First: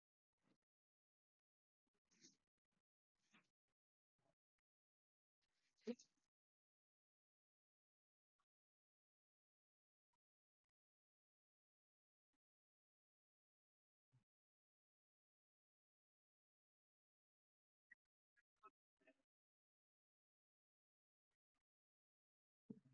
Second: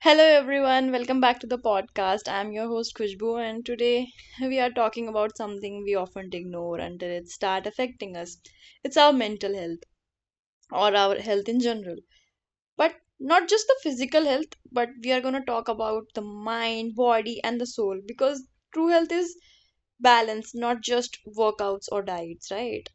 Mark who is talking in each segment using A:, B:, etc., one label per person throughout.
A: Hello everyone, welcome back to the podcast. I'm your host Khushbu, and today we are talking about something we often ignore until it start affecting us. It's our mental health, or our health in general, but not just the physical health. But we are going to talk about the mind, body, and the soul, because true health is balance, not just workouts or diets, right?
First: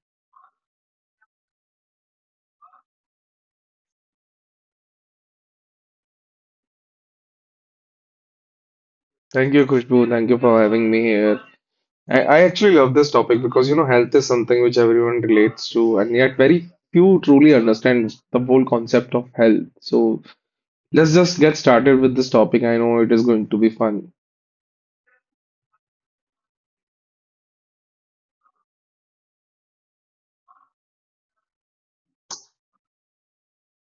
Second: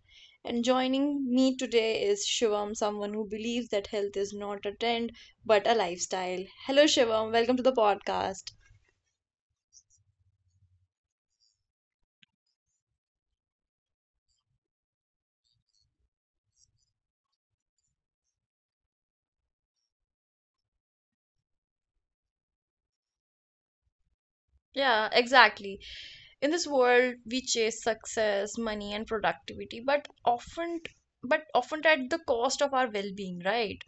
A: And joining me today is Shivam, someone who believes that health is not a trend but a lifestyle. Hello Shivam, welcome to the podcast.
B: Thank you, Khushbu. Thank you for having me here. I actually love this topic because you know health is something which everyone relates to, and yet very few truly understand the whole concept of health. So let's just get started with this topic. I know it is going to be fun.
A: Yeah, exactly. In this world, we chase success, money, and productivity, but often at the cost of our well-being, right?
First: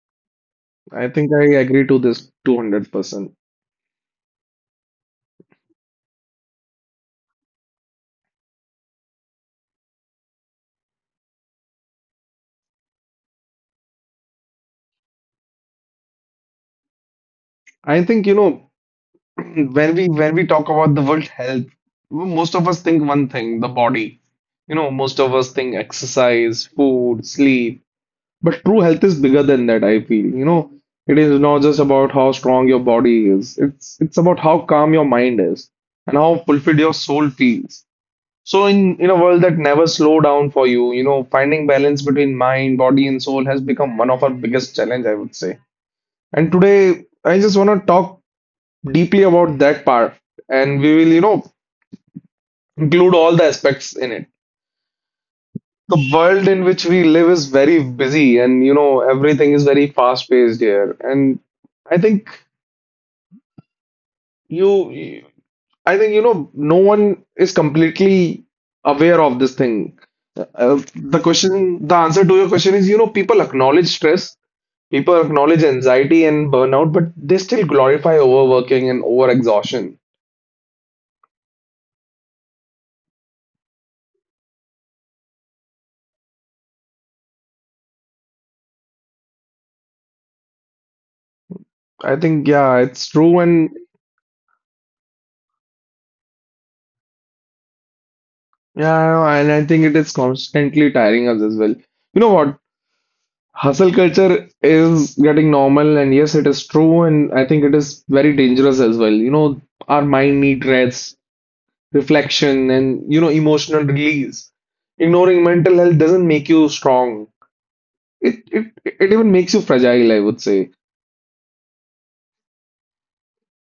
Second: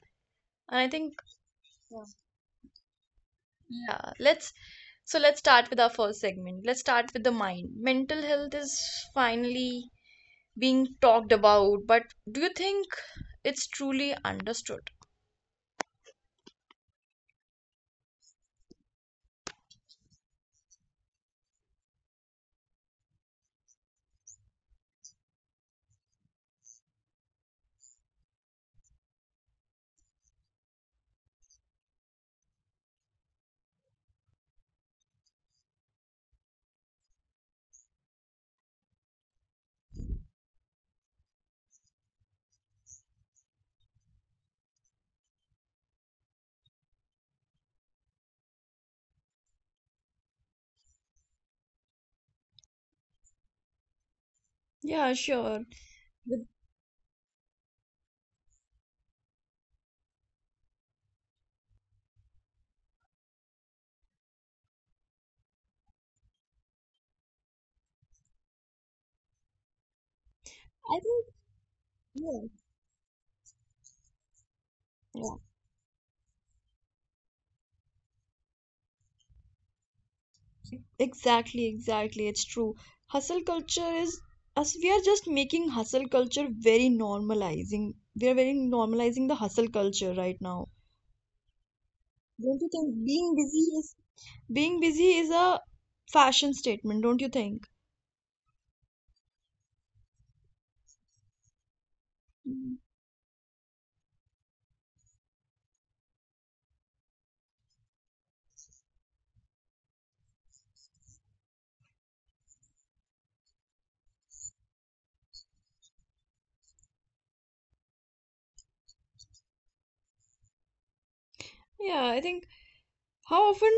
A: And I
B: I
A: think.
B: think I agree to this 200%.
A: Yeah, let's so let's start with our first segment. Let's start with the mind. Mental health is finally being talked about, but do you think it's truly understood?
B: I think you know when we talk about the word health, well, most of us think one thing, the body. You know, most of us think exercise, food, sleep. But true health is bigger than that, I feel. You know, it is not just about how strong your body is. It's about how calm your mind is and how fulfilled your soul feels. So in a world that never slow down for you, you know, finding balance between mind, body, and soul has become one of our biggest challenge, I would say. And today, I just want to talk deeply about that part, and we will, you know, include all the aspects in it.
A: Yeah, sure.
B: The
A: But
B: world in which we live is very busy, and you know everything is very fast paced here, and i think you I think you know no one is completely aware of this thing. uh,
A: I
B: the
A: think,
B: question the answer to
A: yeah,
B: your question is, you know, people acknowledge stress, people
A: yeah,
B: acknowledge anxiety and burnout, but they still glorify overworking and overexhaustion.
A: exactly, exactly. It's true. Hustle culture is us. We are just making hustle culture very normalizing. We are very normalizing the hustle culture right now.
B: I think
A: Don't you
B: yeah,
A: think
B: it's
A: being
B: true. And
A: busy is being busy is a fashion statement? Don't you think?
B: yeah, and I think it is constantly tiring us as well. You know what? Hustle culture is getting normal, and yes, it is true, and I think it is very dangerous as well. You know, our mind needs rest, reflection, and you know, emotional release. Ignoring mental health doesn't make you strong. It even makes you fragile, I would say.
A: Yeah, I think, how often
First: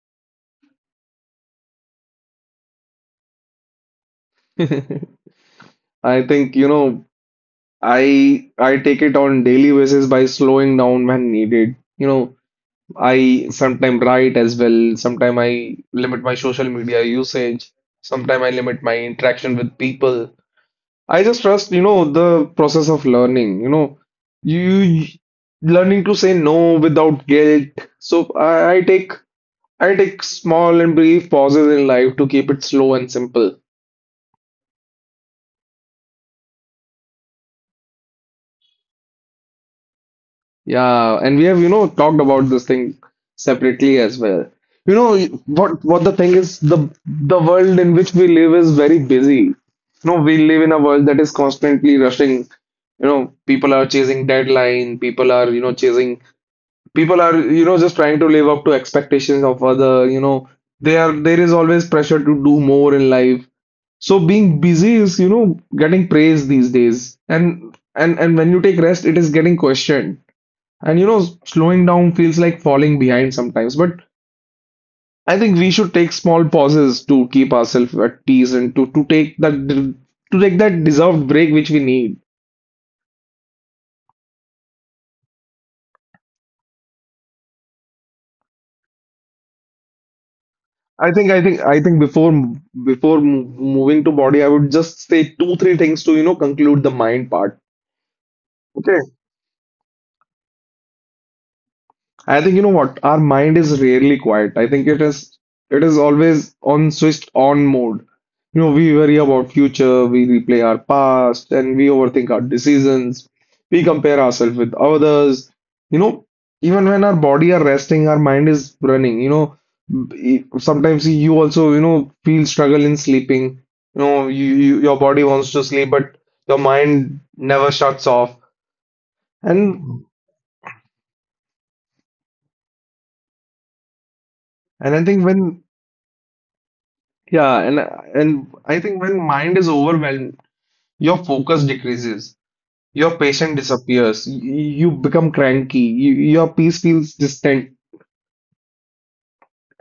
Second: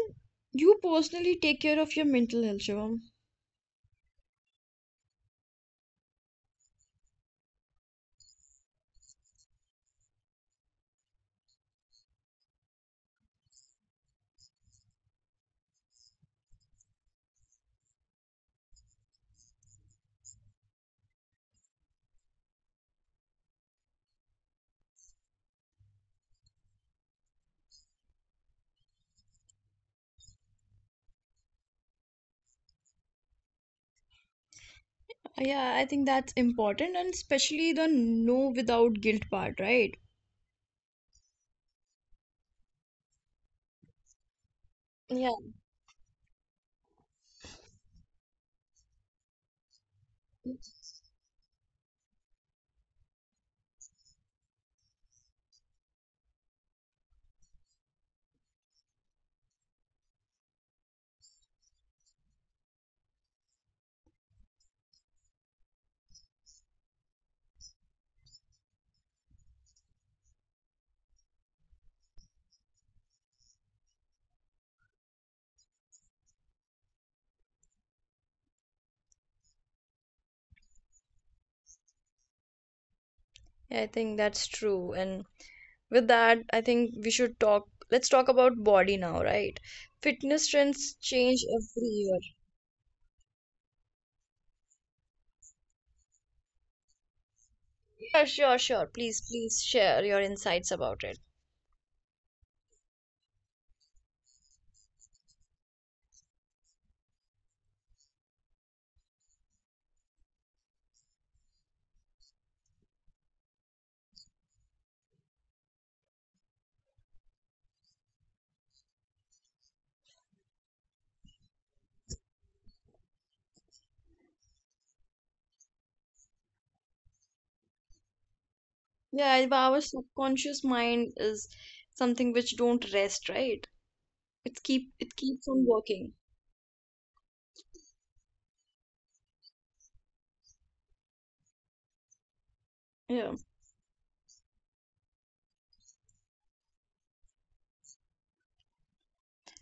A: you personally take care of your mental health, Shivam?
B: I think, you know, I take it on daily basis by slowing down when needed. You know, I sometime write as well. Sometime I limit my social media usage. Sometime I limit my interaction with people. I just trust, you know, the process of learning. You know, you Learning to say no without guilt. So I take small and brief pauses in life to keep it slow and simple.
A: Yeah, I think that's important, and especially the no without guilt part, right?
B: Yeah, and we have, you know, talked about this thing separately as well. You know,
A: Yeah,
B: what the thing is, the world in which we live is very busy. You know, we live in a world that is constantly rushing. You know, people are chasing deadline, people are, you know, chasing, people are, you know, just trying to live up to expectations of other, you know, they are, there is always pressure to do more in life. So being busy is, you know, getting praised these days. And and when you take rest, it is getting questioned. And you know, slowing down feels like falling behind sometimes, but I think we should take small pauses to keep ourselves at ease and to take that to take that deserved break which we need.
A: yeah, I think that's true. And with that, I think we should talk. Let's talk about body now, right? Fitness trends
B: I think I
A: change
B: think I
A: every
B: think
A: year.
B: before before moving to body, I would just say 2 3 things to, you know, conclude the mind part.
A: Sure, sure, sure.
B: Okay.
A: Please, please share your insights about it.
B: I think you know what? Our mind is rarely quiet. I think it is always on switched on mode. You know, we worry about future, we replay our past, and we overthink our decisions. We compare ourselves with others. You know, even when our body are resting, our mind is running. You know, sometimes you also, you know, feel struggle in sleeping. You know, you your body wants to sleep, but your mind never shuts off.
A: Yeah, if
B: And
A: our subconscious mind is something which don't rest, right? It's
B: and I
A: keep
B: think
A: it
B: when
A: keeps on working.
B: Yeah, and I think when mind is overwhelmed, your focus decreases, your
A: Yeah.
B: patience disappears, you become cranky, you, your peace feels distant,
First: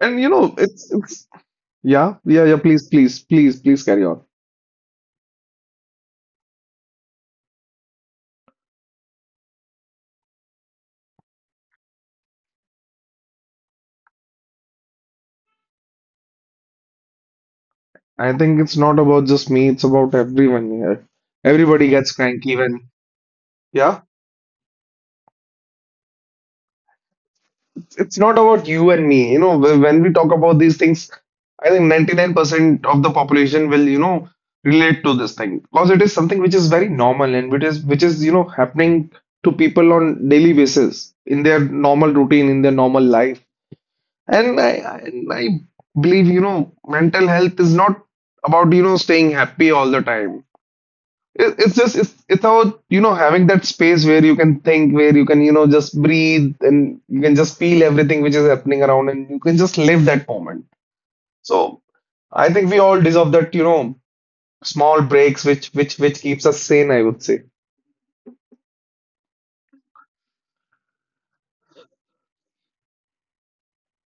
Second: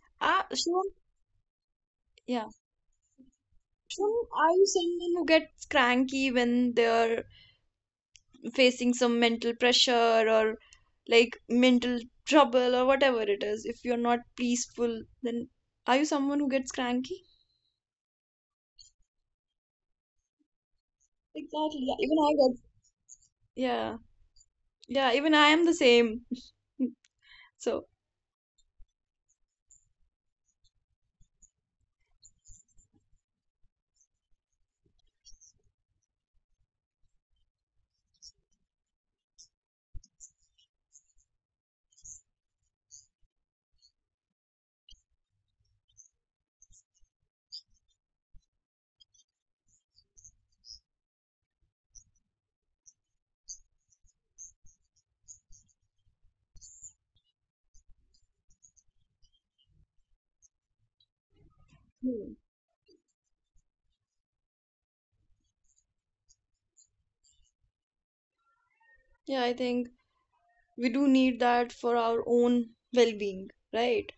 B: and you know
A: Shivam,
B: it's yeah yeah
A: yeah.
B: yeah. Please please carry on.
A: Shivam, are you someone who gets cranky when they're facing some mental pressure, or like mental trouble, or whatever it is? If you're not peaceful, then are you someone who gets cranky?
B: I think it's not about just me; it's about everyone here.
A: Exactly.
B: Everybody
A: Yeah.
B: gets
A: Even I
B: cranky
A: get.
B: when,
A: Yeah.
B: yeah.
A: Yeah. Even I am the same. So.
B: It's not about you and me. You know, when we talk about these things, I think 99% of the population will, you know, relate to this thing because it is something which is very normal and which is, you know, happening to people on daily basis in their normal routine, in their normal life. And I believe, you know, mental health is not about, you know, staying happy all the time. It, it's just it's about you know having that space where you can think, where you can you know just breathe and you can just feel everything which is happening around, and you can just live that moment. So
A: Hmm.
B: I think we all deserve that you know small breaks which which keeps us sane, I would say.
A: Yeah, I think we do need that for our own well-being, right?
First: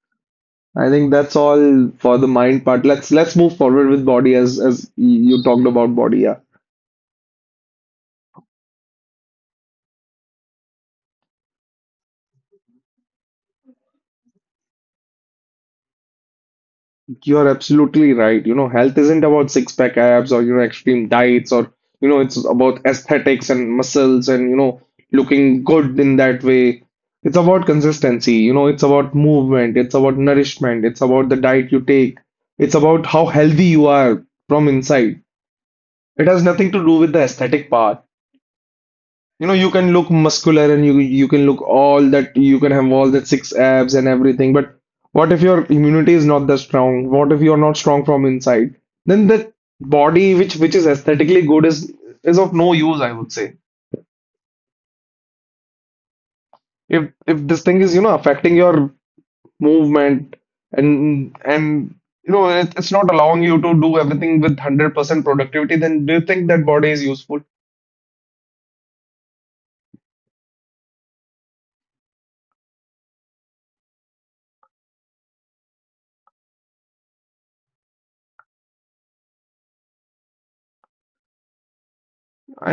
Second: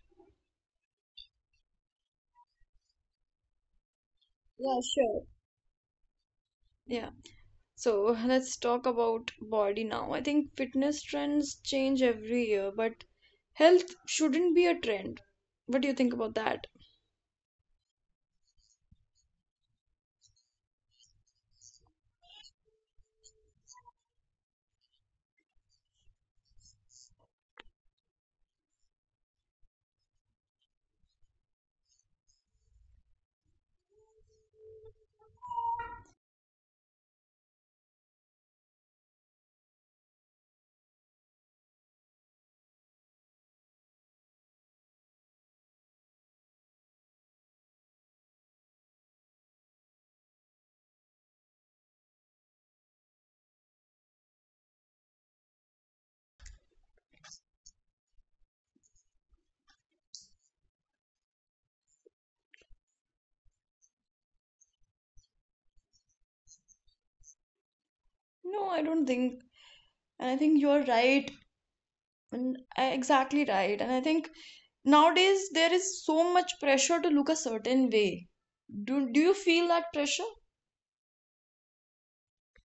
B: I think that's all for the mind part. Let's move forward with body
A: Yeah,
B: as
A: sure.
B: you talked about body. Yeah.
A: Yeah. So, let's talk about body now. I think fitness trends change every year, but health shouldn't be a trend. What do you think about that?
B: You're absolutely right. You know, health isn't about six pack abs or, you know, extreme diets or, you know, it's about aesthetics and muscles and, you know, looking good in that way. It's about consistency. You know, it's about movement. It's about nourishment. It's about the diet you take. It's about how healthy you are from inside. It has nothing to do with the aesthetic part. You know, you can look muscular and you can look all that, you can have all that six abs and everything, but what if your immunity is not that strong? What if you're not strong from inside? Then that body which is aesthetically good is of no use, I would say. If this thing is, you know, affecting your movement and you know, it, it's not allowing you to do everything with 100% productivity, then do you think that body is useful?
A: No, I don't think. And I think you're right. Exactly right. And I think nowadays there is so much pressure to look a certain way. Do you feel that pressure?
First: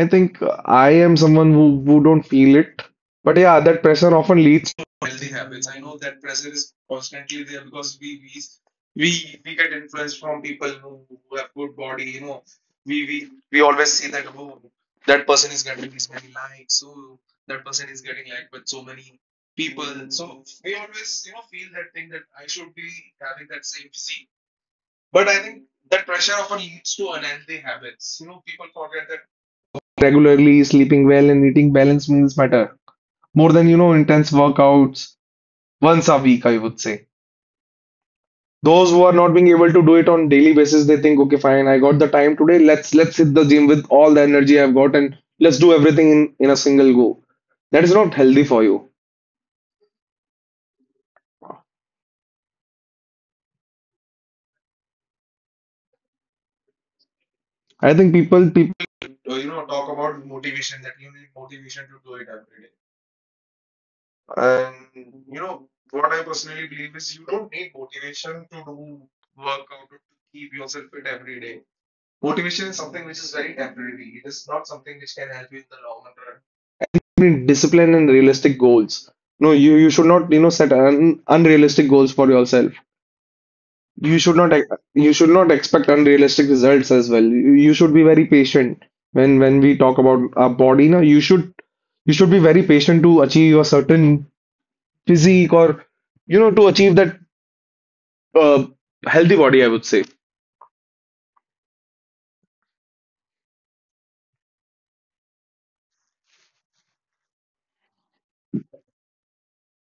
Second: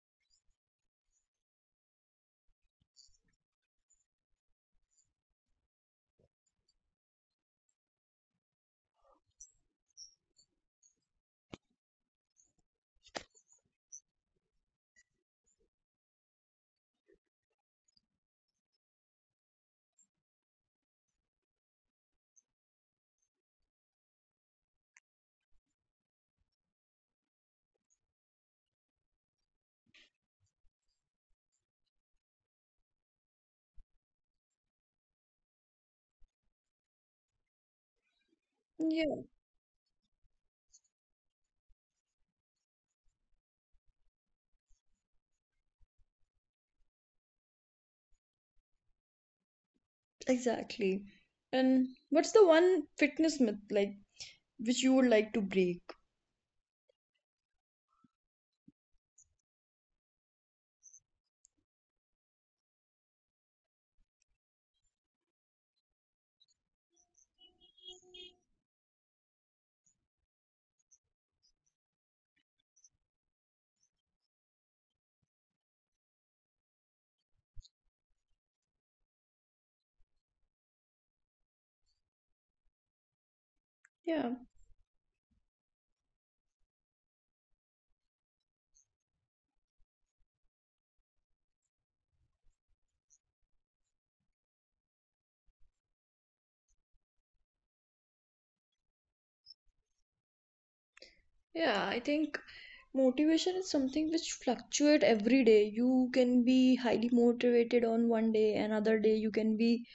B: I think I am someone who don't feel it. But yeah, that pressure often leads to unhealthy habits. I know that pressure is constantly there because we get influenced from people who have good body, you know. We always see that, oh, that person is getting this many likes, so that person is getting liked by so many people. So we always, you know, feel that thing that I should be having that same physique. But I think that pressure often leads to unhealthy habits. You know, people forget that regularly, sleeping well, and eating balanced meals matter more than, you know, intense workouts once a week, I would say. Those who are
A: Yeah,
B: not being able to do it on daily basis, they think, okay, fine, I got the time today. Let's hit the gym with all the energy I've got and let's do everything in a single go. That is not healthy for you.
A: exactly. And what's the one fitness myth, like, which you would like to break?
B: I think people you know talk about motivation that you need motivation to do it every day. And you know what I personally believe is you don't need motivation to do workout to keep yourself fit every day. Motivation is something which is very temporary. It is not something which can help you in the long run. Need discipline and realistic goals. No, you should not, you know, set un unrealistic goals for yourself. You
A: Yeah.
B: should not you should not expect unrealistic results as well. You should be very patient when we talk about our body. Now you should be very patient to achieve a certain physique, or you know to achieve that uh, healthy body, I would say.
A: Yeah, I think motivation is something which fluctuate every day. You can be highly motivated on one day, another day you can be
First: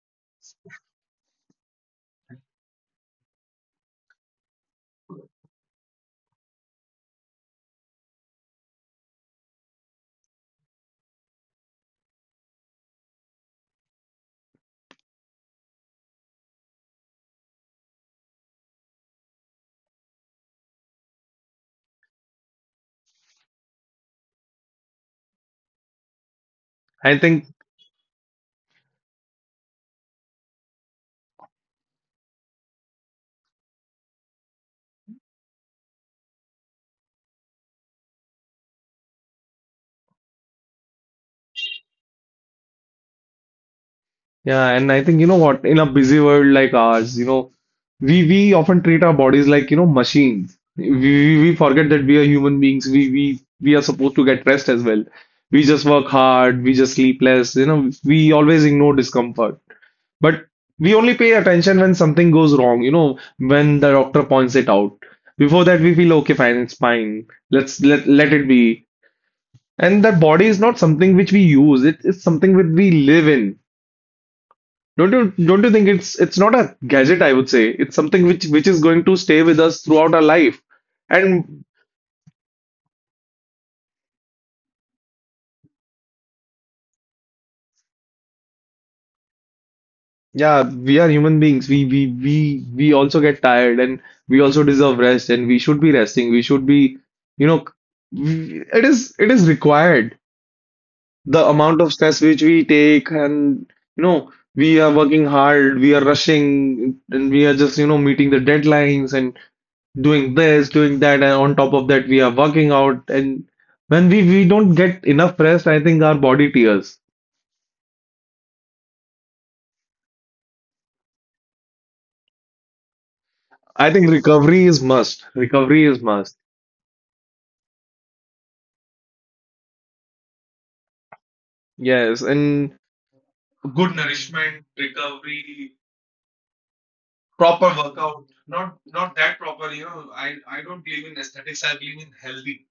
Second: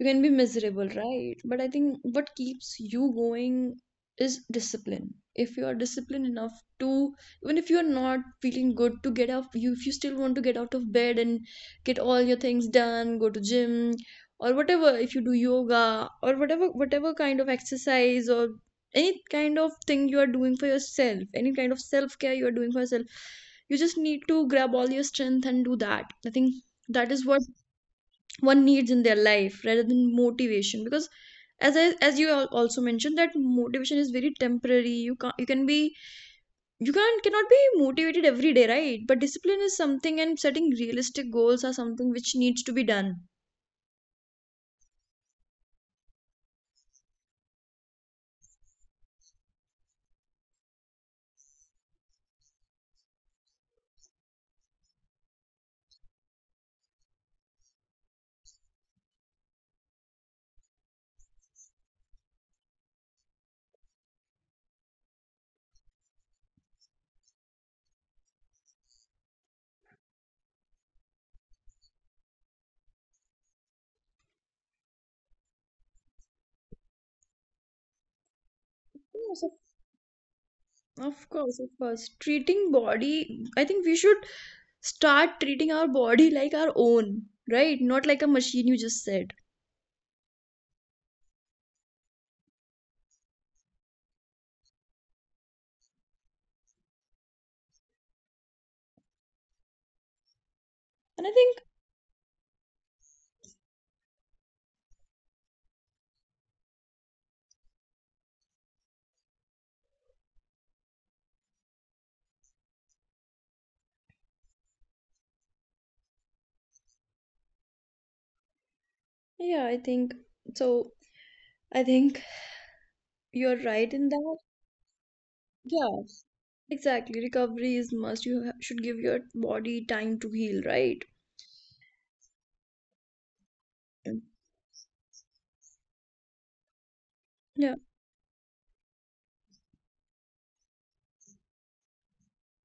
A: you can be miserable, right? But I think what keeps you going is discipline. If you are disciplined enough, to, even if you are not feeling good to get up, you if you still want to get out of bed and get all your things done, go to gym or whatever, if you do yoga or whatever kind of exercise, or any kind of thing you are doing for yourself, any kind of self-care you are doing for yourself, you just need to grab all your strength and do that. I think that
B: I
A: is what
B: think
A: one needs in their life, rather than motivation, because as you also mentioned that motivation is very temporary. You can not you can be you can't cannot be motivated every day, right? But discipline is something, and setting realistic goals are something which needs to be done.
B: Yeah, and I think you know what, in a busy world like ours, you know we often treat our bodies like, you know, machines. We forget that we are human beings. We We are supposed to get rest as well. We just work hard, we just sleep less, you know, we always ignore discomfort, but we only pay attention when something goes wrong, you know, when the doctor points it out. Before that we feel, okay, fine, it's fine, let let it be. And that body is not something which we use. It is something which we live in. Don't don't you think it's not a gadget, I would say. It's something which is going to stay with us throughout our life.
A: Of
B: And
A: course, of course. Treating body, I think we should start treating our body like our own, right? Not like a machine, you just said.
B: yeah, we are human beings. We also get tired, and we also deserve rest and we should be resting. We should be, you know, it is required.
A: And I
B: The
A: think,
B: amount of stress which we take, and you know, we are working hard, we are rushing and we are just, you know, meeting the deadlines and doing this, doing that, and on top of that, we are working out. And when we don't get enough rest, I think our body tears.
A: yeah, I think so. I think you're
B: I
A: right
B: think
A: in that.
B: recovery is must. Recovery is
A: Yeah,
B: must.
A: exactly. Recovery is must. Should give your body time to heal, right?
B: Yes, and good nourishment, recovery, proper
A: Yeah,
B: workout. Not that proper. I don't believe in aesthetics. I believe in healthy.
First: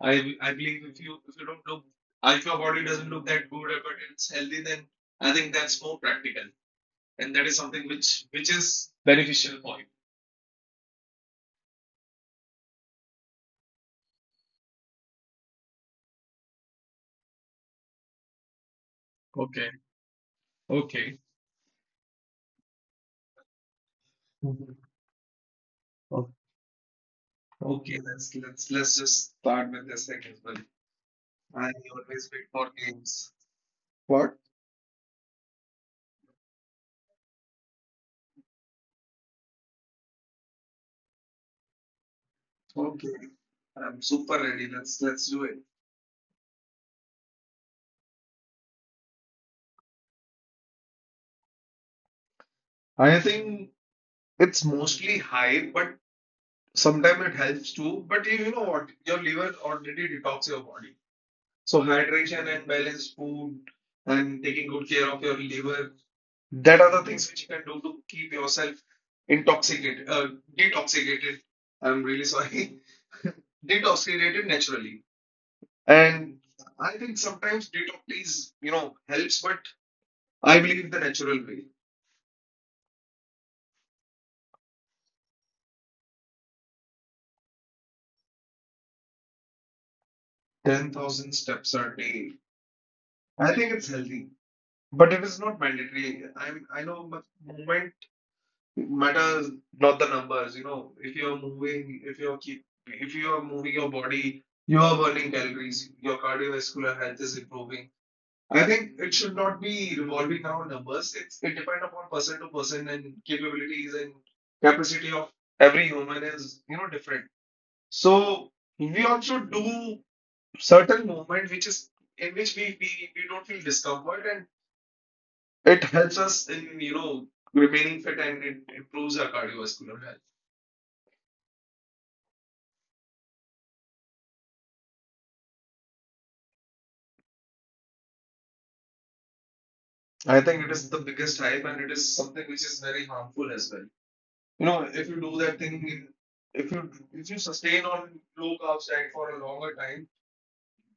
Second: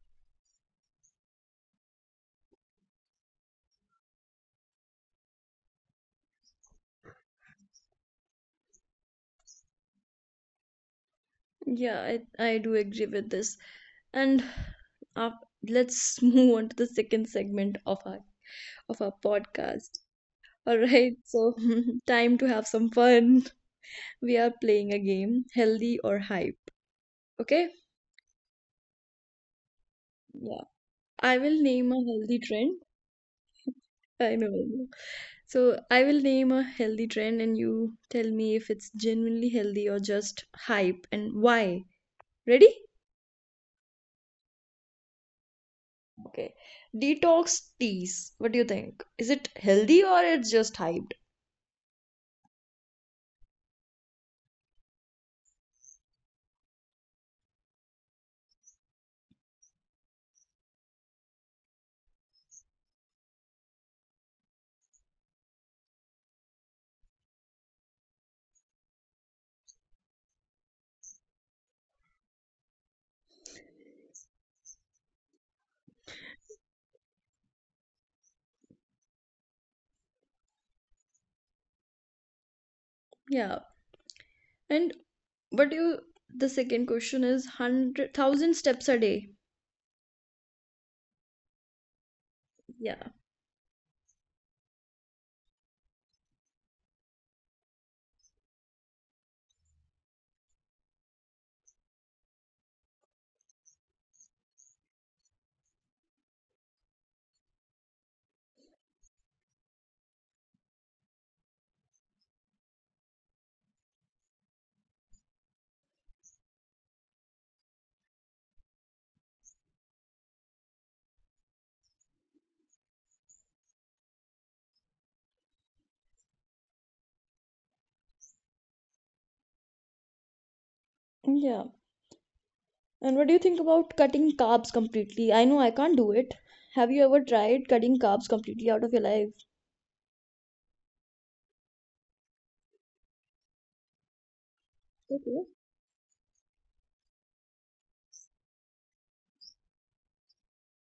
B: I believe if you don't look, if your body doesn't look that good, but it's healthy, then I think that's more practical, and that is something which is beneficial for
A: yeah, I do agree with this. And up, let's move on to the second segment of our
B: you.
A: podcast. All right,
B: Okay.
A: so time to have some fun. We are
B: Mhm.
A: playing a game, healthy or
B: Oh,
A: hype. Okay?
B: oh. Okay, let's just start with this thing as well.
A: Yeah. I will
B: I
A: name a
B: always
A: healthy
B: wait for
A: trend.
B: games. What?
A: I know. I know. So I will name a healthy trend and you tell me if it's genuinely healthy or just hype, and why. Ready?
B: Okay. I'm super ready. Let's do it.
A: Okay. Detox teas. What do you think? Is it healthy, or it's just hyped?
B: I think it's mostly hype, but sometimes it helps too. But you know what? Your liver already detox your body. So hydration and balanced food and taking good care of your liver, that are the things which you can do to keep yourself intoxicated, detoxicated. I'm really sorry. Detoxicated naturally. And I think sometimes detox helps, but I believe the natural way.
A: Yeah. And what do you the second question is 100,000 steps a day.
B: 10,000 steps a day.
A: Yeah.
B: I think it's healthy, but it is not mandatory. I know but movement matters, not the numbers. You know, if you're moving, if you are moving your body, you are burning calories, your cardiovascular health is improving. I think it should not be revolving around numbers. It depends upon person to person and capabilities and capacity of every human is different. So we also do certain movement which is in which we don't feel discomfort and it helps us in remaining fit and it improves our cardiovascular health.
A: Yeah. And what do you think about cutting carbs completely? I know I can't do it. Have you ever tried cutting carbs completely out of your life?
B: I think it is the biggest hype and it is something which is very harmful as well. You know, if you do
A: Okay.
B: that thing, if you if you sustain on low carb diet for a longer time,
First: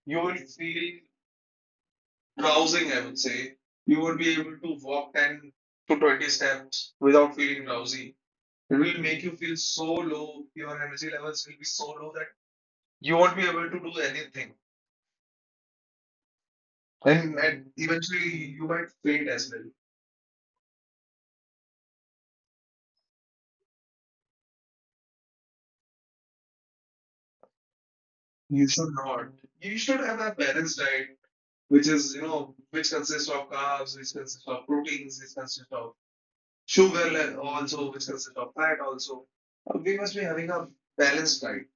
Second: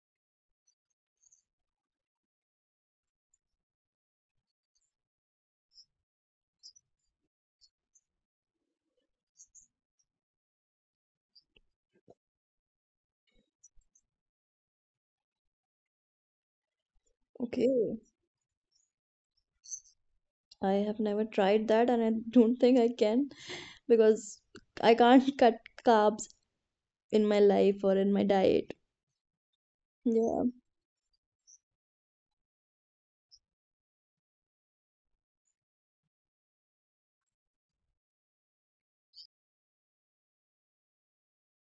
B: you will feel rousing, I would say. You would be able to walk 10 to 20 steps without feeling drowsy. It will make you feel so low, your energy levels will be so low that you won't be able to do anything. And
A: Okay.
B: eventually, you might faint as well.
A: I have never tried that, and I don't think I can, because I can't cut carbs in my life or in my
B: You
A: diet.
B: should not. You should have a
A: Yeah,
B: balanced diet, which is, you know, which consists of carbs, which consists of proteins, which consists of sugar, also, which consists of fat, also. We must be having a balanced diet.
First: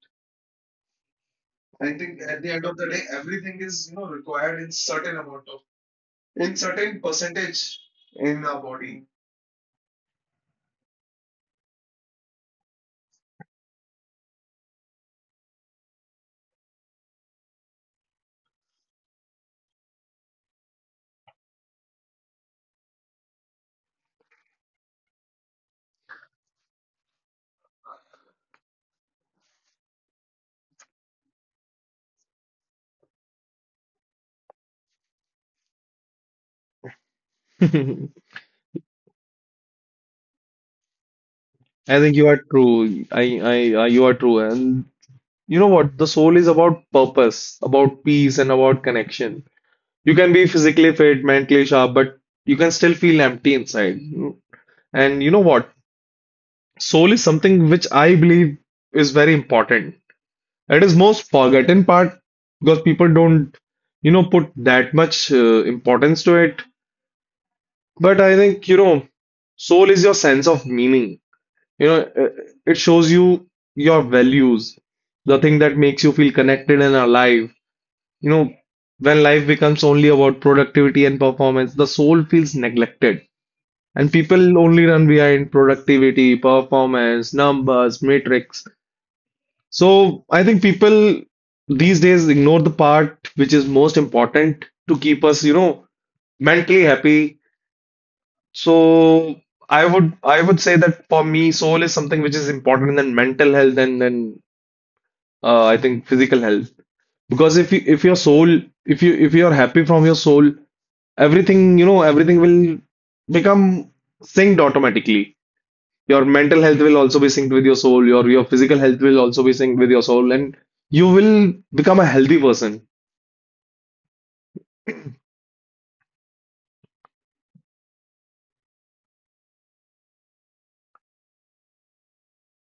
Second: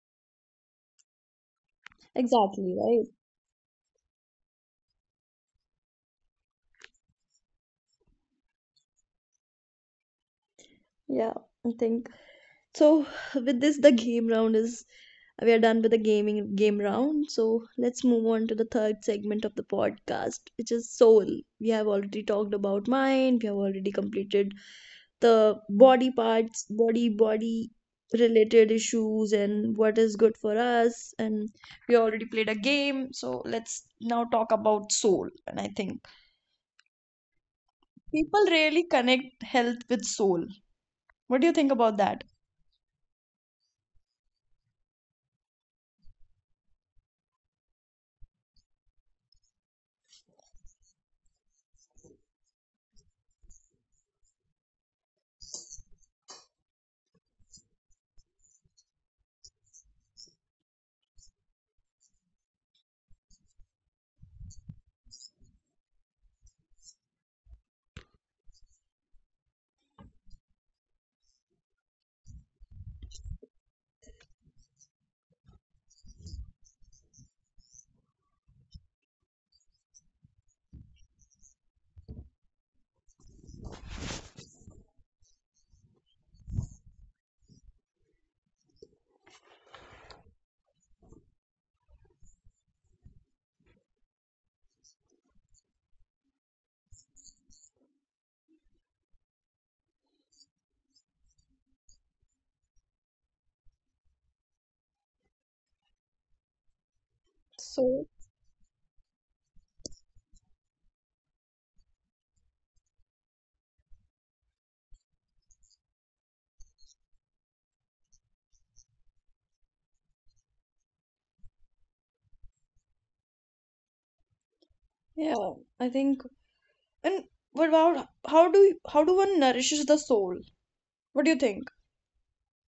B: I think at the end
A: exactly,
B: of the day,
A: right?
B: everything is required in certain percentage in our body.
A: Yeah, I think. So with this, the game round is we are done with the gaming game round. So let's move on to the third segment of the podcast, which is soul. We have already talked about mind. We have already completed the body parts, body related issues, and what is good for us. And we already played a game. So let's now talk about soul. And I think
B: I
A: people really connect health with soul. What do you think about
B: think
A: that?
B: you are true. You are true. And you know what? The soul is about purpose, about peace, and about connection. You can be physically fit, mentally sharp, but you can still feel empty inside. And you know what? Soul is something which I believe is very important. It is most forgotten part because people don't put that much importance to it. But I think soul is your sense of meaning. You know, it shows you your values, the thing that makes you feel connected and alive. You know, when life becomes only about productivity and performance, the soul feels neglected. And people only run behind productivity, performance, numbers, matrix. So I think people these days ignore the part which is most important to keep us mentally happy. So I would say that for me, soul is something which is important than mental health and then I think physical health. Because if you if
A: So
B: your soul if you if you're happy from your soul, everything you know everything will become synced automatically. Your mental health will also be synced with your soul. Your physical health will also be synced with your soul, and you will become a healthy person.
A: yeah, I think. And what about, how do one nourishes the soul? What do you think?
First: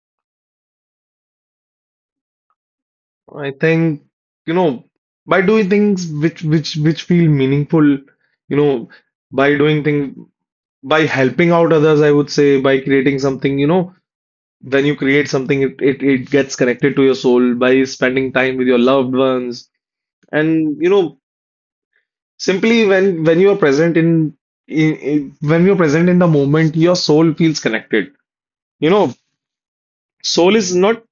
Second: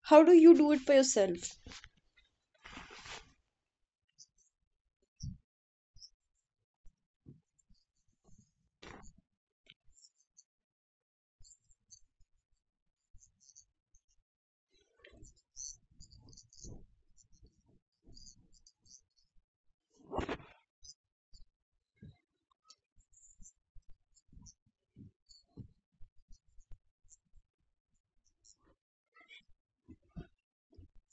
A: How do you do it for yourself?
B: I think, you know, by doing things which feel meaningful, by doing things, by helping out others, I would say, by creating something, when you create something, it gets connected to your soul by spending time with your loved ones. And simply when you are present in, when you're present in the moment, your soul feels connected. You know, soul is not.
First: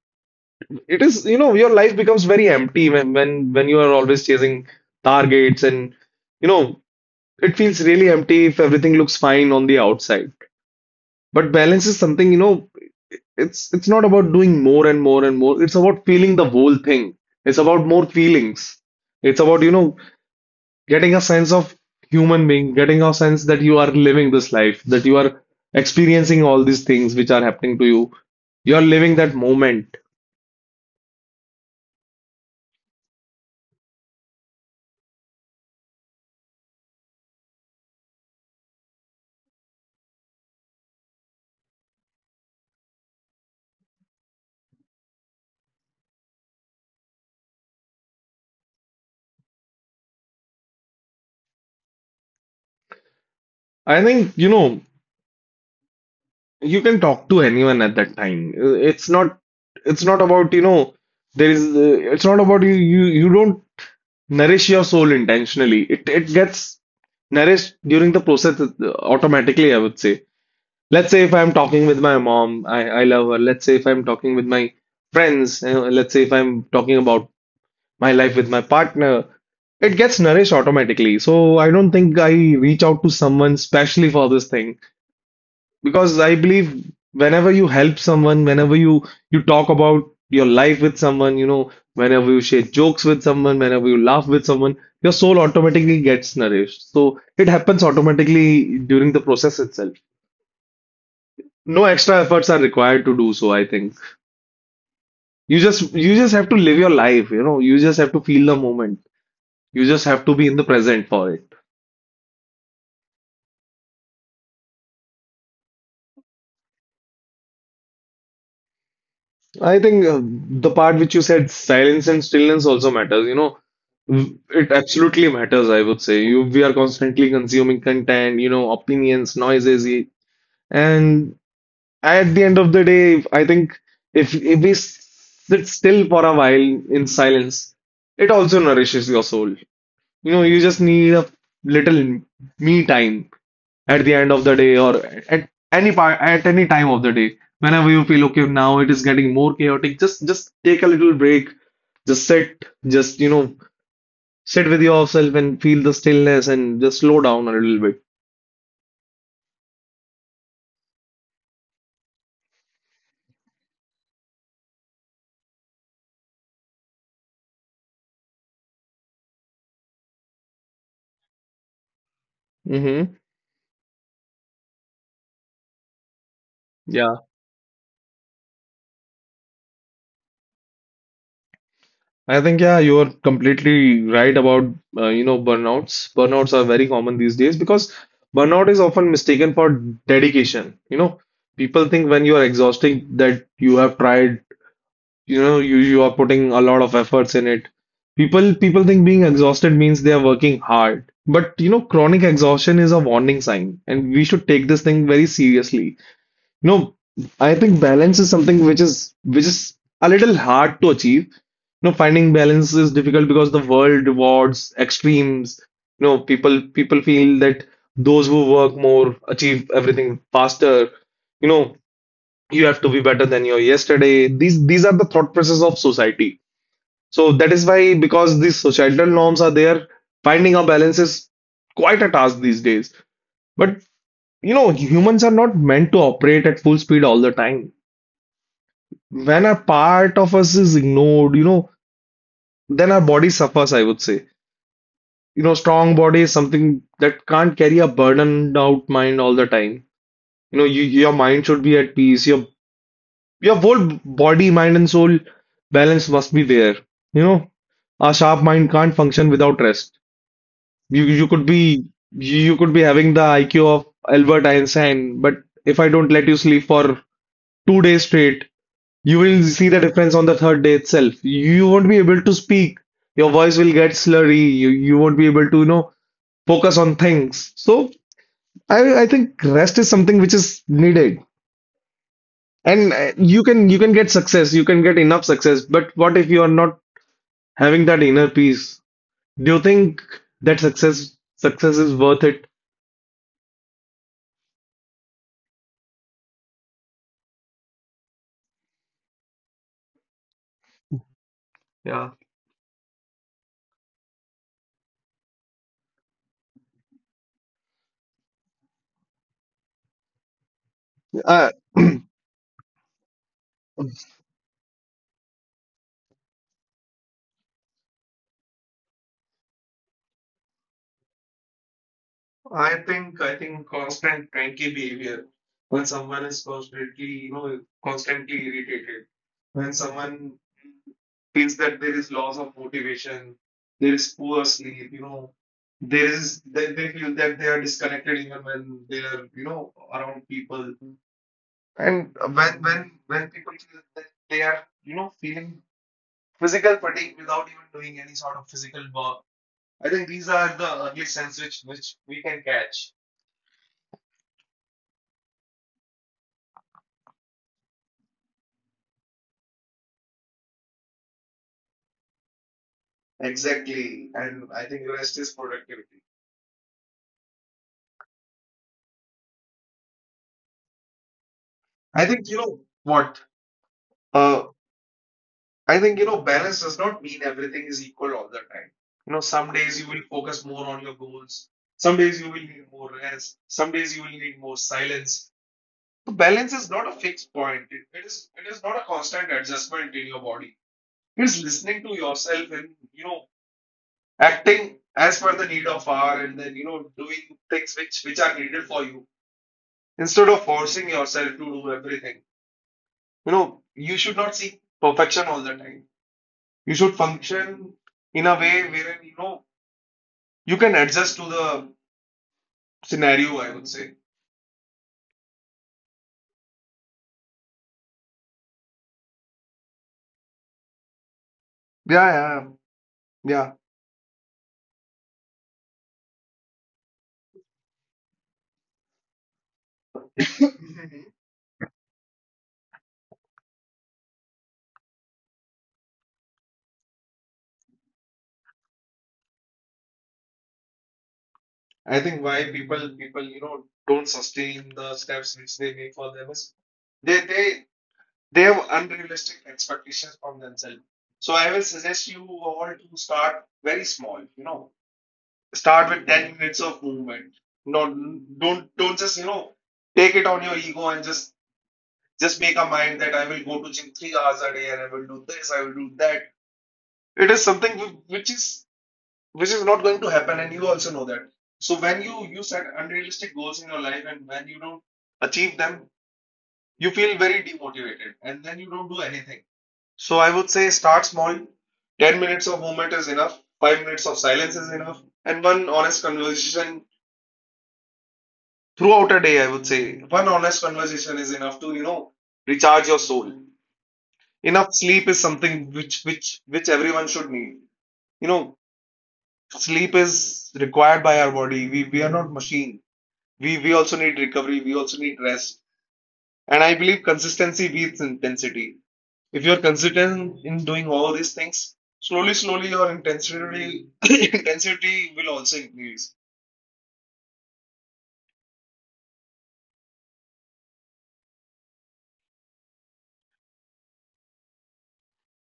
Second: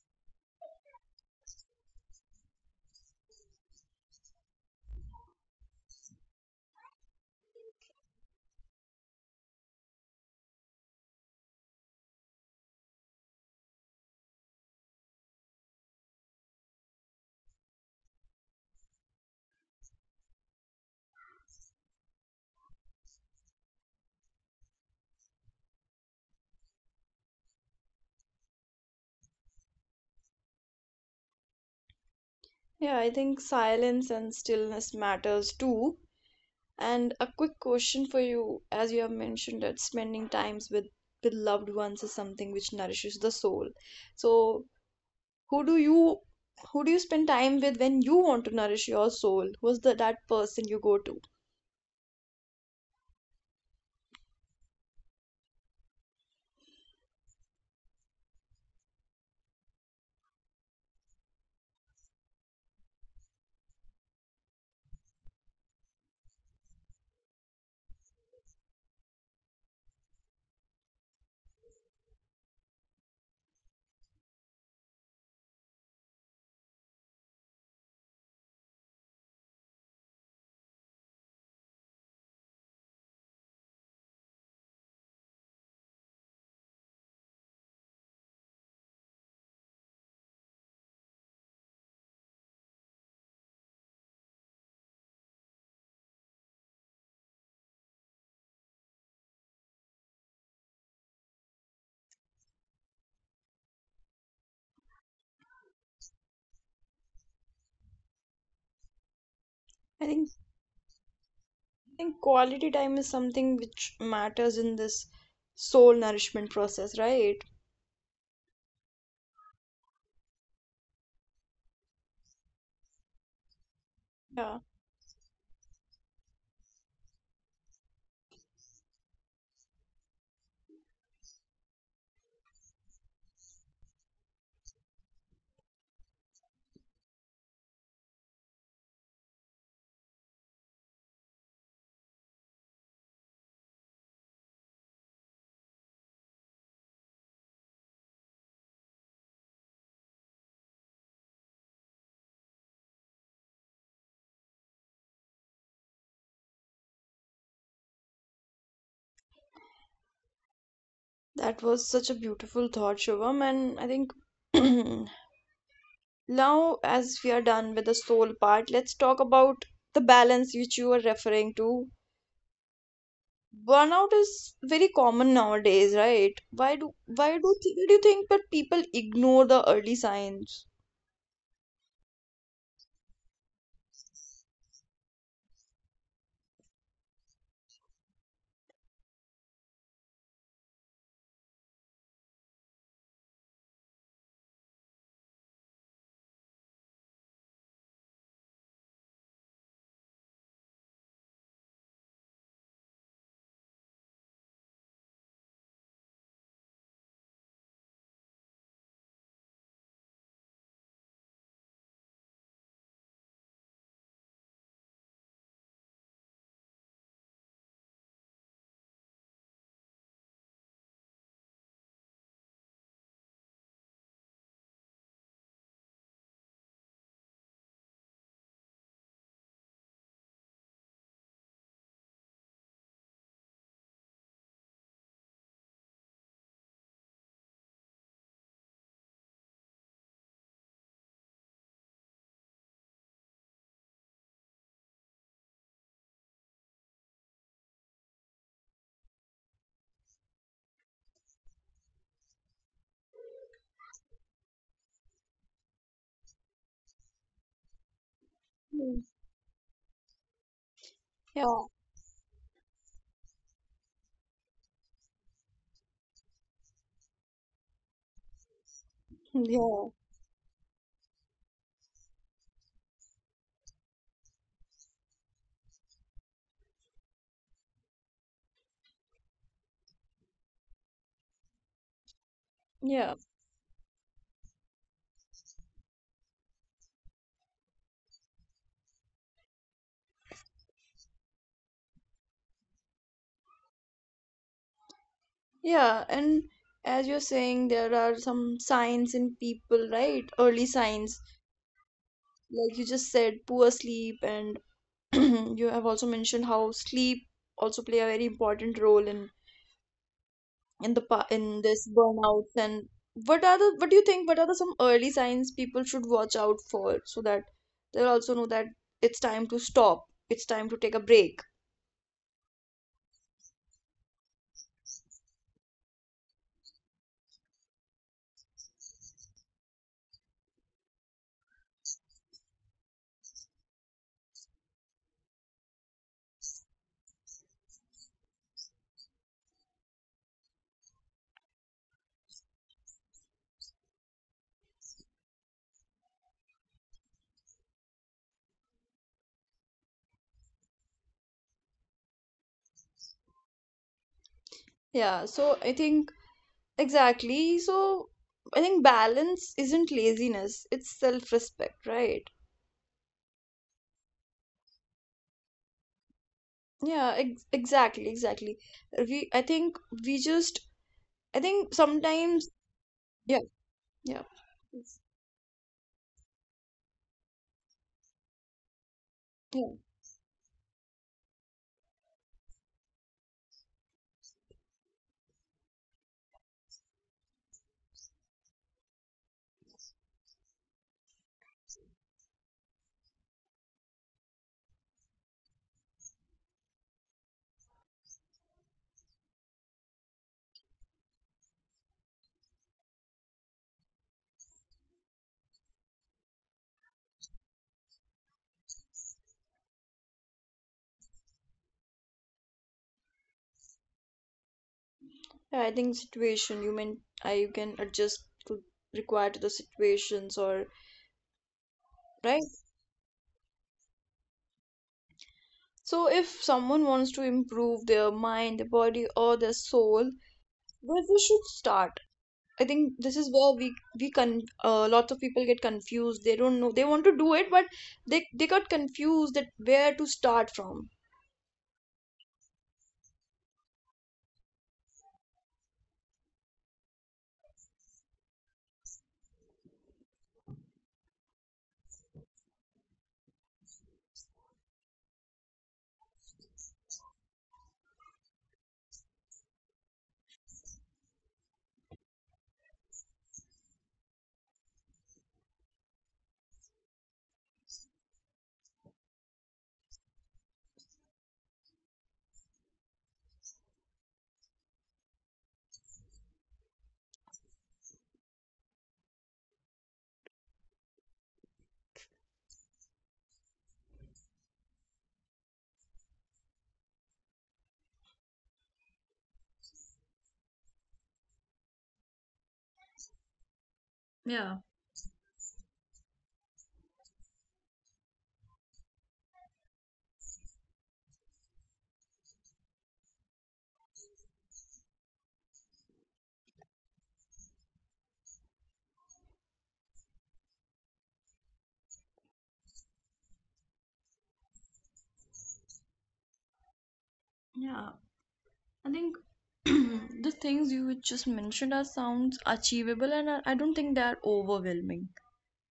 B: It is, your life becomes very empty when you are always chasing targets, and you know, it feels really empty if everything looks fine on the outside. But balance is something, it's not about doing more and more and more. It's about feeling the whole thing. It's about more feelings. It's about getting a sense of human being, getting a sense that you are living this life, that you are experiencing all these things which are happening to you. You're living that moment.
A: Yeah, I think silence and stillness matters too. And a quick question for you: as you have mentioned that spending times with loved ones is something which nourishes the soul, so, who do you who do you spend time with when you want to nourish your soul? Who's the that person you go to?
B: I think you can talk to anyone at that time. It's not about, you know, there is, it's not about, you don't nourish your soul intentionally. It gets nourished during the process, automatically, I would say. Let's say if I'm talking with my mom, I love her. Let's say if I'm talking with my friends, let's say if I'm talking about my life with my partner, it gets nourished automatically, so I don't think I reach out to someone specially for this thing, because I believe whenever you help someone, whenever you talk about your life with someone, whenever you share jokes with someone, whenever you laugh with someone, your soul automatically gets nourished. So it happens automatically during the process itself. No extra efforts are required to do so, I think. You just have to live your life, you just have to feel the moment. You
A: I
B: just have
A: think
B: to be in the present for it.
A: I think quality time is something which matters in this soul nourishment process, right?
B: I think the part which you said, silence and stillness also matters. You know, Mm,
A: Yeah,
B: it absolutely matters, I would say. We are constantly consuming content, opinions, noises, and at the end of the day, I think if we sit still for a while in silence, it also nourishes your soul. You know, you just need a little me time at the end of the day or at any time of the day whenever you feel okay, now it is getting more chaotic. Just take a little break, just sit, just sit with yourself and feel the stillness, and just slow down a little bit.
A: that was such a beautiful thought, Shubham. And I think, now, as we are done with the soul part, let's talk about the balance which you are referring to.
B: Mm-hmm.
A: Burnout is very common nowadays, right? Why do
B: Yeah,
A: why do th- why do you think that people ignore the early signs?
B: I think. Yeah, you are completely right about burnouts. Burnouts are very common these days because burnout is often mistaken for dedication. People think when you are exhausting that you have tried. You are putting a lot of efforts in it. People think being exhausted means they are working hard, but chronic exhaustion is a warning sign, and we should take this thing very seriously know I think balance is something which is a little hard to achieve. Finding balance is difficult because the world rewards extremes. People feel that those who work more achieve everything faster you know you have to be better than your yesterday. These are the thought process of society. So that is why, because these societal norms are there, finding a balance is quite a task these days. But humans are not meant to operate at full speed all the time. When a part of us is ignored, then our body suffers, I would say. Strong body is something that can't carry a burdened out mind all the time. Your mind should be at peace. Your whole body, mind, and soul balance must be there. You know, a sharp mind
A: Hmm.
B: can't function without rest. You you
A: Yeah,
B: could be you could be having the IQ of Albert Einstein, but if I don't let you sleep for 2 days straight, you will see
A: yeah,
B: the difference on the third day itself. You won't be able to speak. Your voice will get slurry. You won't be able to focus on things. So I think rest is something which is needed. And
A: yeah,
B: you can get success, you can get enough success, but what if you are not having that inner peace? Do you think that success is worth it?
A: yeah. And as you're saying, there are some signs in people, right? Early signs,
B: Yeah.
A: like you just said, poor sleep, and you have also mentioned how sleep also play a very important role in in
B: Uh,
A: this burnouts, and what are the what do you think what are the some early signs people should watch out for, so that they'll also know that it's time to stop, it's time to take a break.
B: I think constant cranky behavior when someone is constantly you know constantly irritated, when someone feels that there is loss of motivation, there is poor sleep, you know, there is they feel that they are disconnected even when they are, you know, around people. And when people feel that they are, you know, feeling physical fatigue without even doing any sort of physical work, I think these are the early signs which we can catch.
A: Yeah, so I think, exactly, so I think balance isn't laziness, it's self respect, right?
B: Exactly. And I think rest is productivity.
A: Yeah, exactly. We, I think, we just, I think,
B: I think, you
A: sometimes,
B: know what?
A: yeah, yeah,
B: Uh,
A: it's-
B: I think, you know, balance does not mean everything is equal all the time. You know, some
A: yeah.
B: days you will focus more on your goals. Some days you will need more rest. Some days you will need more silence. So balance is not a fixed point. It is not a constant adjustment in your body. Is listening to yourself and, you know, acting as per the need of hour, and then, you know, doing things which are needed for you, instead of forcing yourself to do everything. You know, you should not seek perfection all the time. You should function in a way wherein, you know, you can adjust to the scenario, I would say.
A: Yeah, I think situation, you mean, you can adjust to, require to the situations, or
B: Yeah,
A: right.
B: yeah, yeah.
A: So if someone wants to improve their mind, their body, or their soul, where we should start? I think this is where we con lots of people get confused. They don't know they want to do it, but they got confused that where to start from.
B: I think why people, you know, don't sustain the steps which they make for them is they they they have unrealistic expectations from themselves. So I will suggest you all to start very small. You know, start with 10 minutes of movement. No, don't just, you know, take it on your ego and just make a mind that I will go to gym 3 hours a day, and I will do this, I will do that. It is something which is not going to happen, and you also know that. So when you set unrealistic goals in your life, and when you don't achieve them, you feel very demotivated, and then you don't do anything. So I would say start small. 10 minutes of movement is enough, 5 minutes of silence is enough, and one honest conversation throughout a day, I would say. One honest conversation is enough to, you know, recharge your soul.
A: Yeah.
B: Enough sleep is something which everyone should need. You know, sleep is required by our body. We are not machine. We also need recovery, we also need rest. And I believe consistency beats intensity. If you're consistent in doing all these things, slowly, slowly your intensity intensity will also increase.
A: Yeah, I think the things you just mentioned are sounds achievable, and I don't think they are overwhelming,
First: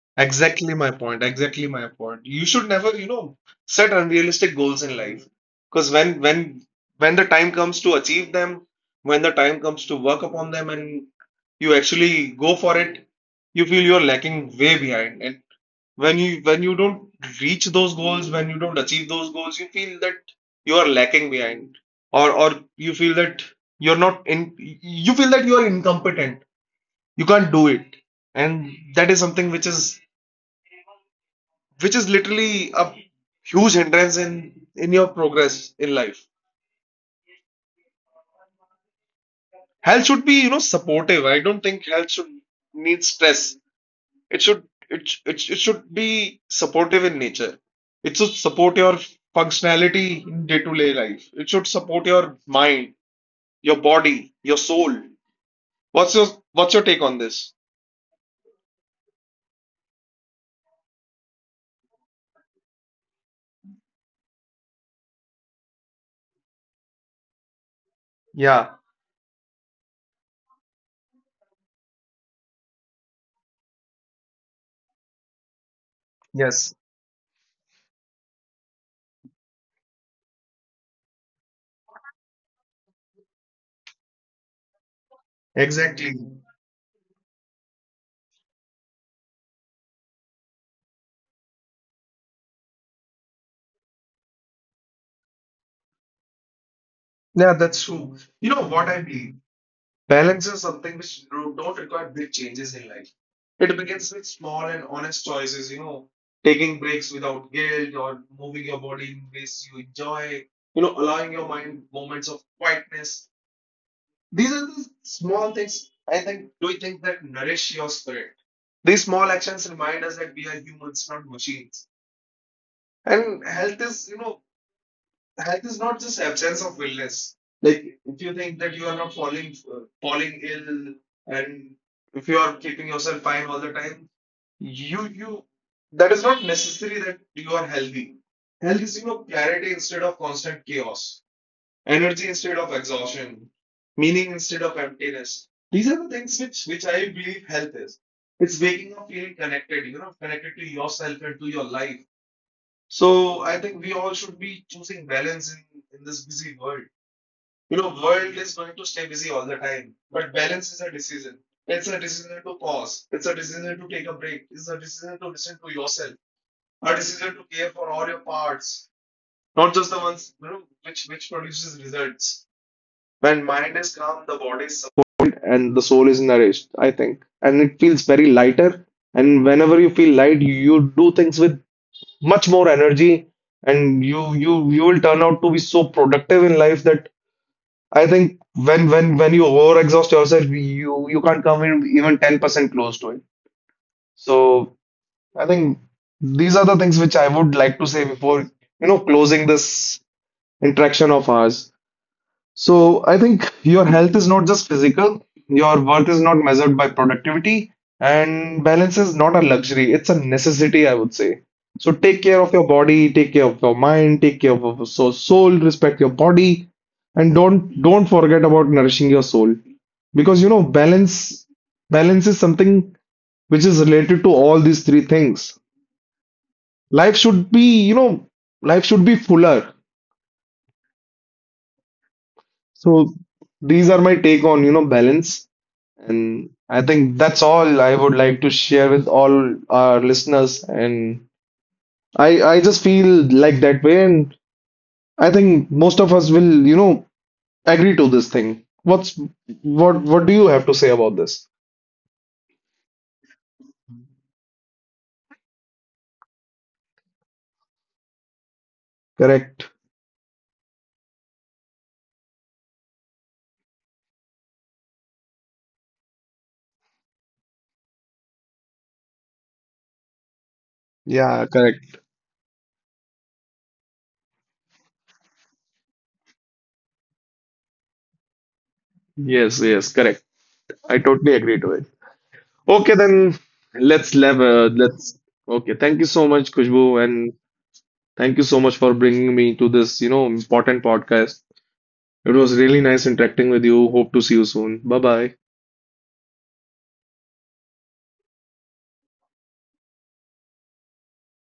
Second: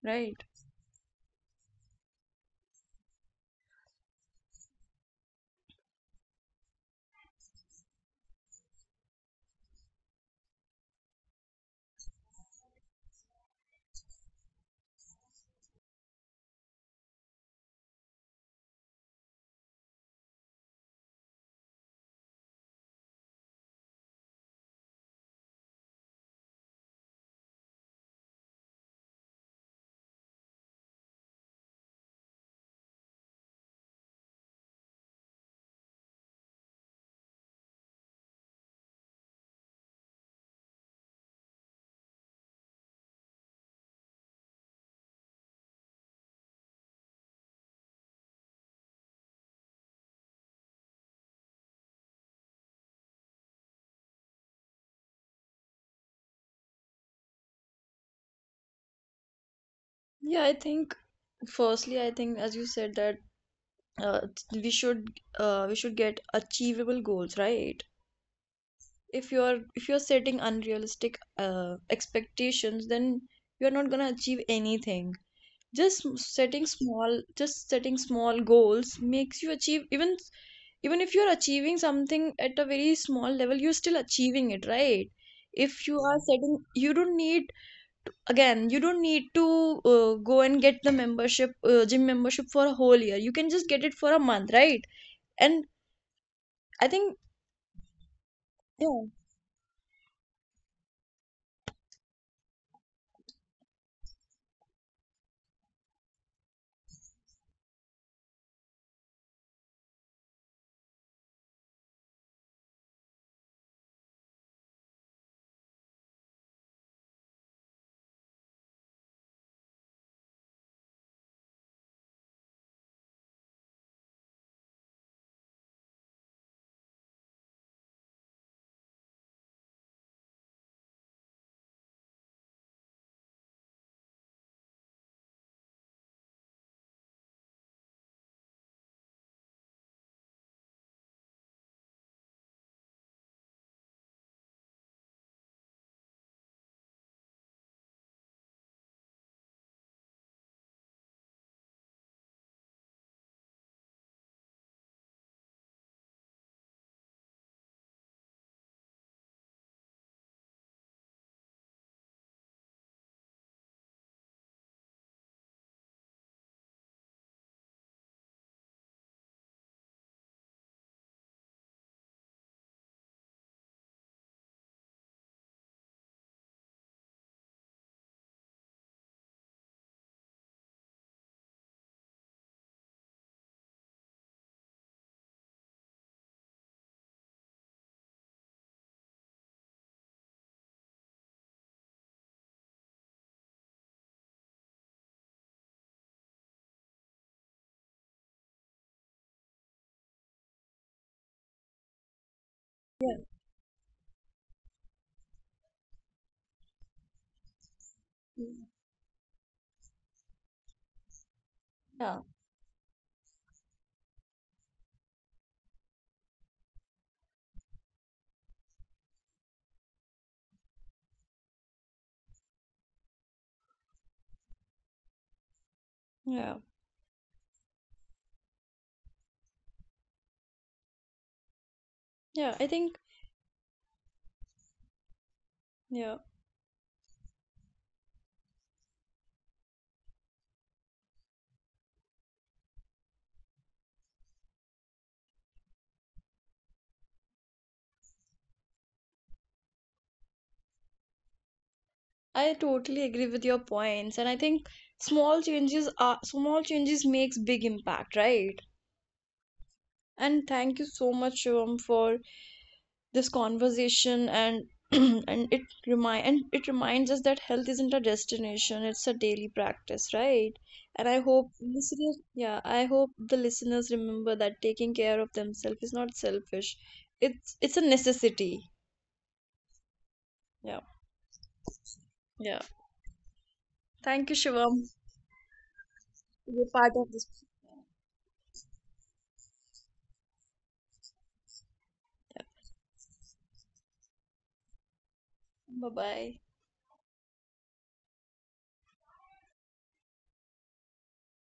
A: right?
B: Exactly my point. Exactly my point. You should never, you know, set unrealistic goals in life. Because when the time comes to achieve them, when the time comes to work upon them, and you actually go for it, you feel you're lacking way behind. And when you don't reach those goals, when you don't achieve those goals, you feel that you are lacking behind. Or you feel that you're not in you feel that you are incompetent. You can't do it. And that is something which is literally a huge hindrance in your progress in life. Health should be, you know, supportive. I don't think health should need stress. It should it should be supportive in nature. It should support your functionality in day-to-day life. It should support your mind, your body, your soul. What's your what's your take on this?
A: Yeah, I think, firstly, I think, as you said that uh, we should we should get achievable goals, right?
B: Yeah,
A: If you're setting unrealistic expectations, then you're not gonna achieve anything. Just m- setting
B: yes,
A: small, just setting small goals makes you achieve, even if you're achieving something at a very small level, you're still achieving it, right? If you
B: exactly.
A: are setting, you don't need to, go and get the membership gym membership for a whole year, you can just get it for a month, right? And I think,
B: Yeah, that's true. You know what I
A: yeah,
B: believe? Balance is something which don't require big changes in life. It begins with small and honest choices, you know, taking breaks without guilt, or moving your body in ways you enjoy, you know, allowing your mind moments of quietness. These are the small things, I think, do you think, that nourish your spirit. These small actions remind us that we are humans, not machines. And health is, you know, health is not just absence of illness. Like, if you think that you are not falling falling ill, and if you are keeping yourself fine all the time, you that is not necessary that you are healthy. Health is, you know, clarity instead of constant chaos, energy instead of exhaustion, meaning instead of emptiness. These are the things which I believe health is. It's waking up feeling connected, you know, connected to yourself and to your life. So I think we all should be choosing balance in this busy world. You know, world is going to stay busy all the time, but balance is a decision. It's a decision to pause. It's a decision to take a break. It's a decision to listen to yourself. A decision to care for all your parts, not just the ones, you know, which produces results. When mind is calm, the body is supported and the soul is nourished, I think, and it feels very lighter. And whenever you feel light, you do things with much more energy, and you will turn out to be so productive in life that I think when when you overexhaust yourself, you can't come in even 10% close to it. So I think these are the things which I would like to say before, you know, closing this interaction of ours. So
A: yeah,
B: I think your health is not just physical, your worth is not measured by productivity, and balance is not a luxury, it's a necessity, I would say. So take
A: yeah,
B: care of your body, take care of your mind, take care of your soul, respect your body, and don't forget about nourishing your soul. Because, you know, balance is something which is related to all these three things.
A: yeah,
B: Life should be, you know, life should be fuller.
A: yeah, I think,
B: So these are my take on, you know, balance.
A: yeah.
B: And I think that's all I would like to share with all our listeners. And I just feel like that way. And I think most of us will, you know, agree to this thing. What's what do you have to say about this?
A: I totally agree with your points, and I think small changes makes big impact, right?
B: Correct.
A: And thank you so much, Shivam, for this conversation, and and it reminds us that health isn't a destination, it's a daily practice, right? And I
B: Yeah,
A: hope
B: correct.
A: listeners yeah, I hope the listeners remember that taking care of themselves is not selfish, it's a necessity.
B: Yes, yes, correct.
A: Yeah,
B: I totally agree to it.
A: yeah.
B: Okay, then let's
A: Thank you,
B: level.
A: Shivam,
B: Let's. Okay, thank you so
A: for
B: much,
A: being part
B: Kushbu,
A: of this.
B: and thank you so much for bringing me to this, you know, important podcast. It was really nice interacting with you. Hope to see you soon. Bye bye.
A: Bye bye.